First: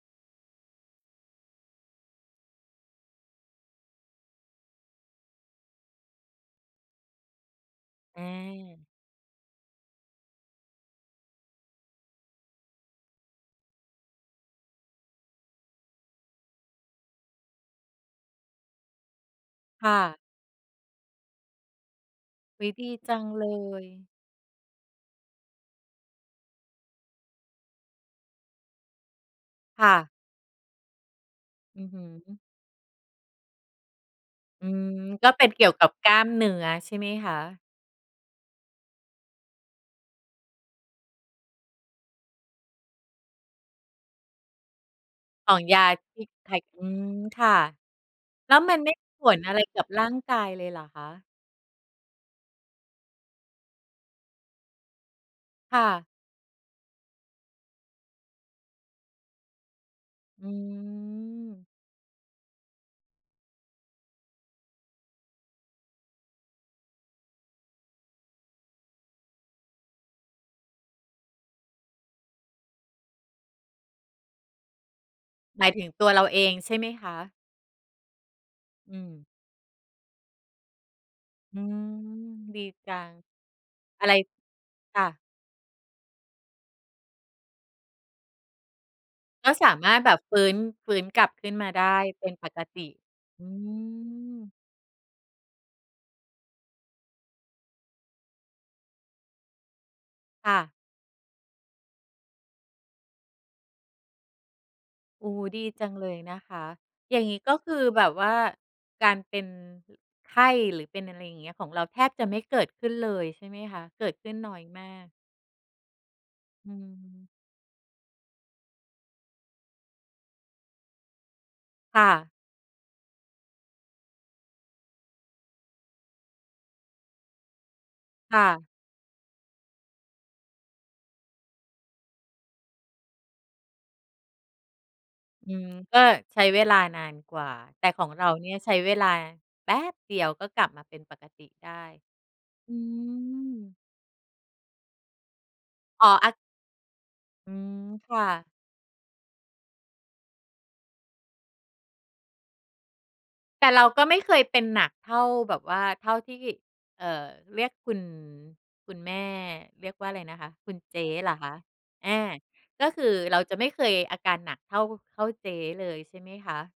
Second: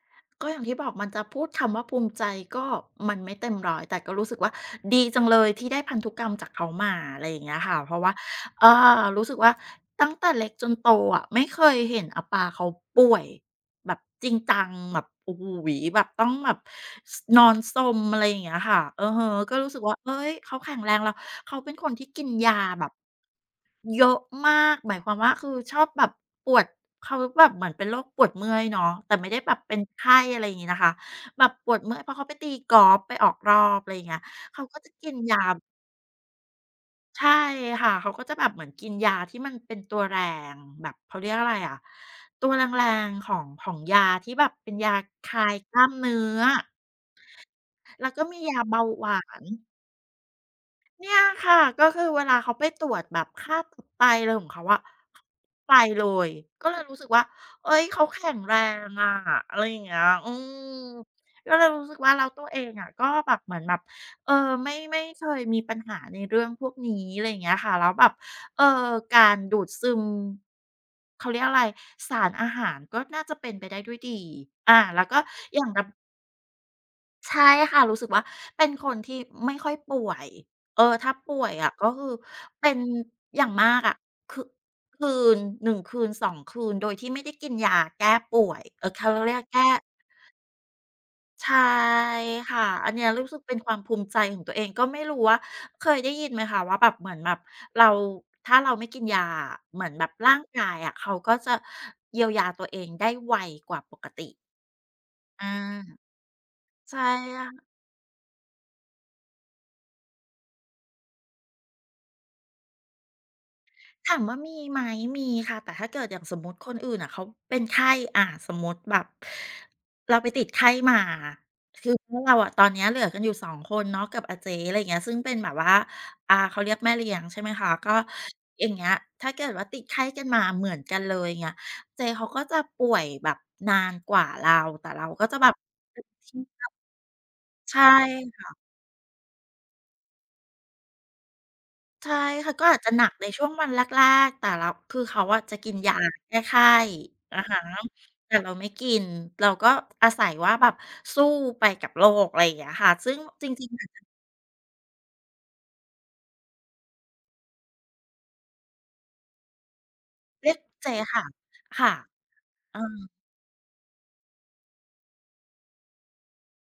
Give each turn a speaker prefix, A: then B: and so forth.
A: ก็อย่างที่บอกมันจะพูดคำว่า ภูมิใจก็มันไม่เต็ม 100 แต่ก็รู้สึกว่า ดีจังเลยที่ได้พันธุกรรมจากเขามา อะไรอย่างเงี้ยค่ะ เพราะว่า
B: อ
A: เอ่
B: า
A: อ รู้สึกว่าตั้งแต่เล็กจนโตอะ ไม่เคยเห็นอาป๋าเขาป่วยแบบจริงจังแบบ โอ้โฮ แบบต้องแบบ ส นอนซม อะไรอย่างเงี้ยค่ะ อือฮึ ก็รู้สึก
B: ค
A: ว่
B: ่
A: า เอ๊
B: ะ
A: ย เขาแข็งแรง แล้วเขาเป็นคนที่กินยา
B: อุ๊ย
A: แ
B: ด
A: บ
B: ี
A: บ
B: จังเล
A: เ
B: ย
A: ยอะมาก หมายความว่า คือ ชอบแบบปวด เขาแบบเหมือนเป็นโรคปวดเมื่อยเนาะ แต่ไม่ได้แบบเป็น
B: ค่
A: ไข
B: ะ
A: ้ อะไรงี้นะคะ แบบปว
B: อ
A: ด
B: ือ
A: เมื
B: ฮ
A: ่อย เพราะเขาไ
B: ึ
A: ปตีกอล์ฟไปออกรอบ ไรเงี้ย เขา
B: อื
A: ก็จ
B: ม
A: ะกิน
B: ก็
A: ยา
B: เป็นเกี่ยวกับกล้ามเนื้อใช่ไหม
A: ใช่
B: คะ?
A: ค่ะ เขาก็จะแบบเหมือนกินยาที่มันเป็นตัวแรงแบบ เขาเรียกอะไรอะ ตัวแรง ๆ ของ ของยาที่แบบเป็นยาคลา
B: ข
A: ย
B: อง
A: ก
B: ย
A: ล้า
B: า
A: มเนื้
B: ที่
A: อ
B: คลาย อืม ค่ะ
A: แล้วก็มี
B: แ
A: ย
B: ล้
A: า
B: ว
A: เ
B: ม
A: บ
B: ัน
A: า
B: ไม่
A: ห
B: ม
A: ว
B: ี
A: า
B: ผล
A: น
B: อะไรกับร่างกายเลยเหรอค
A: เ
B: ะ?
A: นี่ยค่ะ ก็คือเวลาเขาไปตรวจแบบค่าตับไต อะไรของเขาอะ ไป
B: ค่ะ
A: เลย ก็เลยรู้สึกว่า เอ๊ย เขาแข็งแรงอะ อะไรอย่างเงี้ย อื
B: อื
A: ม ก็เ
B: ม
A: ลยรู้สึกว่า แล้วตัวเองก็แบบ เหมือนแบบ เออ ไม่ ไม่เคยมีปัญหาในเรื่องพวกนี้ อะไรอย่างเงี้ยค่ะ แล้วแบบ เออ การดูดซึม เขาเรียกอะไร สารอาหาร ก็น่าจะเป็นไปได้ด้วยดี อา แล้วก็อย่
B: หม
A: า
B: า
A: ง
B: ย
A: แบ
B: ถึ
A: บ
B: งตัวเราเองใช่ไหมค
A: ใช
B: ะ?
A: ่ค่ะ รู้สึกว่า เป็นค
B: อื
A: นที่
B: ม
A: ไม่ค่อยป่วย เอ่อ ถ้าป่วย
B: อื
A: อะ
B: ม
A: ก็คือ
B: ดี
A: เป็น
B: จัง
A: อย่างมากอะ
B: อะไร
A: คึ
B: ค
A: ค
B: ่
A: ื
B: ะ
A: น 1 คืน 2 คืน โดยที่ไม่ได้กินยาแก้ป่วย เอ่อ เขาเรียก
B: ก็
A: แก้
B: สามารถแบบฟื้น ฟื้นกลับ
A: ใ
B: ข
A: ช
B: ึ้น
A: ่
B: มาได้เป็นป
A: ค่
B: ก
A: ะ
B: ต
A: อ
B: ิ
A: ันเนี้ยรู้สึก
B: อื
A: เป็นความภูมิใจของตั
B: ม
A: วเอง ก็ไม่รู้ว่าเคยได้ยินไหมคะว่าแบบ เหมือนแบบเรา ถ้าเราไม่กินยาอะ เหมือนแบบร่าง
B: ค่
A: กา
B: ะ
A: ยอะเขาก็จะเยียวยาตัวเองได้ไวกว่าปกติ
B: โอ้โฮ
A: อา
B: ดีจังเลยนะคะ
A: ใช่
B: อย่างงี
A: อ
B: ้ ก็
A: ะ
B: คือแบบว่าการเป็น อ ไข้ หรือเป็น อะไรอย่างเงี้ย ของเราแทบจะไม่เกิดขึ้นเลยใช่ไหมคะ? เก
A: ถ
B: ิด
A: าม
B: ขึ
A: ว
B: ้
A: ่
B: น
A: าม
B: น
A: ี
B: ้อย
A: ไหม
B: มาก
A: มีค่ะ แต่ถ้าเกิด อย่างสมมุติ
B: อ
A: ค
B: ื
A: นอื่นน่ะเขา
B: ม
A: เป็นไข้ อะ สมมุติแบบเราไปติดไข้มา คือ
B: ค่
A: ถ้า
B: ะ
A: เราอะ ตอนนี้เหลือกันอยู่ 2 คนเนาะกับอาเจ๊ อะไรเงี้ยซึ่งเป็นแบบว่า อา เขาเรียกแม่เลี้ยง ใช่ไหมคะ ก็
B: ค่
A: อ
B: ะ
A: ย่างเงี้ยถ้าเกิดว่า ติดไข้กันมาเหมือนกันเลยเงี้ย เจ๊เขาก็จะป่วยแบบนานกว่าเรา แต่เราก็จะแบ
B: อื
A: บ
B: ม ก็ใช้เวลานานกว่า
A: ใช
B: แ
A: ่
B: ต่ของเรา
A: ค
B: เน
A: ่
B: ี่
A: ะ
B: ยใช้เวลาแป๊บเดียว ก็กลับมาเป็นปกติได้
A: ใช่ค่ะ ก็
B: อื
A: อาจจะหนักในช่ว
B: ม
A: งวันแรก ๆ แต่เรา คือเขาอะจะกินยา
B: อ๋อ อ
A: แ
B: า
A: ก้ไข้ อะ
B: อื
A: ฮะ
B: ม ค่
A: แต่
B: ะ
A: เราไม่กิน เราก็อาศัยว่าแบบสู้ไปกับโรค อะไรอย่างเงี้ยค่ะ ซึ่งจร
B: แ
A: ิ
B: ต
A: ง
B: ่เรา ก็
A: ๆ
B: ไม่เคยเป็นหนักเท่าแบบว่า เท่าที่ เอ่อ เรียกคุณ คุณแม่เรียกว่า อะไรนะค
A: เร
B: ะ
A: ียก
B: คุณ
A: เจ
B: เจ
A: ๊
B: ๊
A: ค่ะ
B: เหรอคะ
A: ค่ะ
B: อา
A: เอ
B: ก็ค
A: อ
B: ือเราจะไม่เคยอาการหนักเท่า เท่าเจ๊เลยใช่ไหมคะ?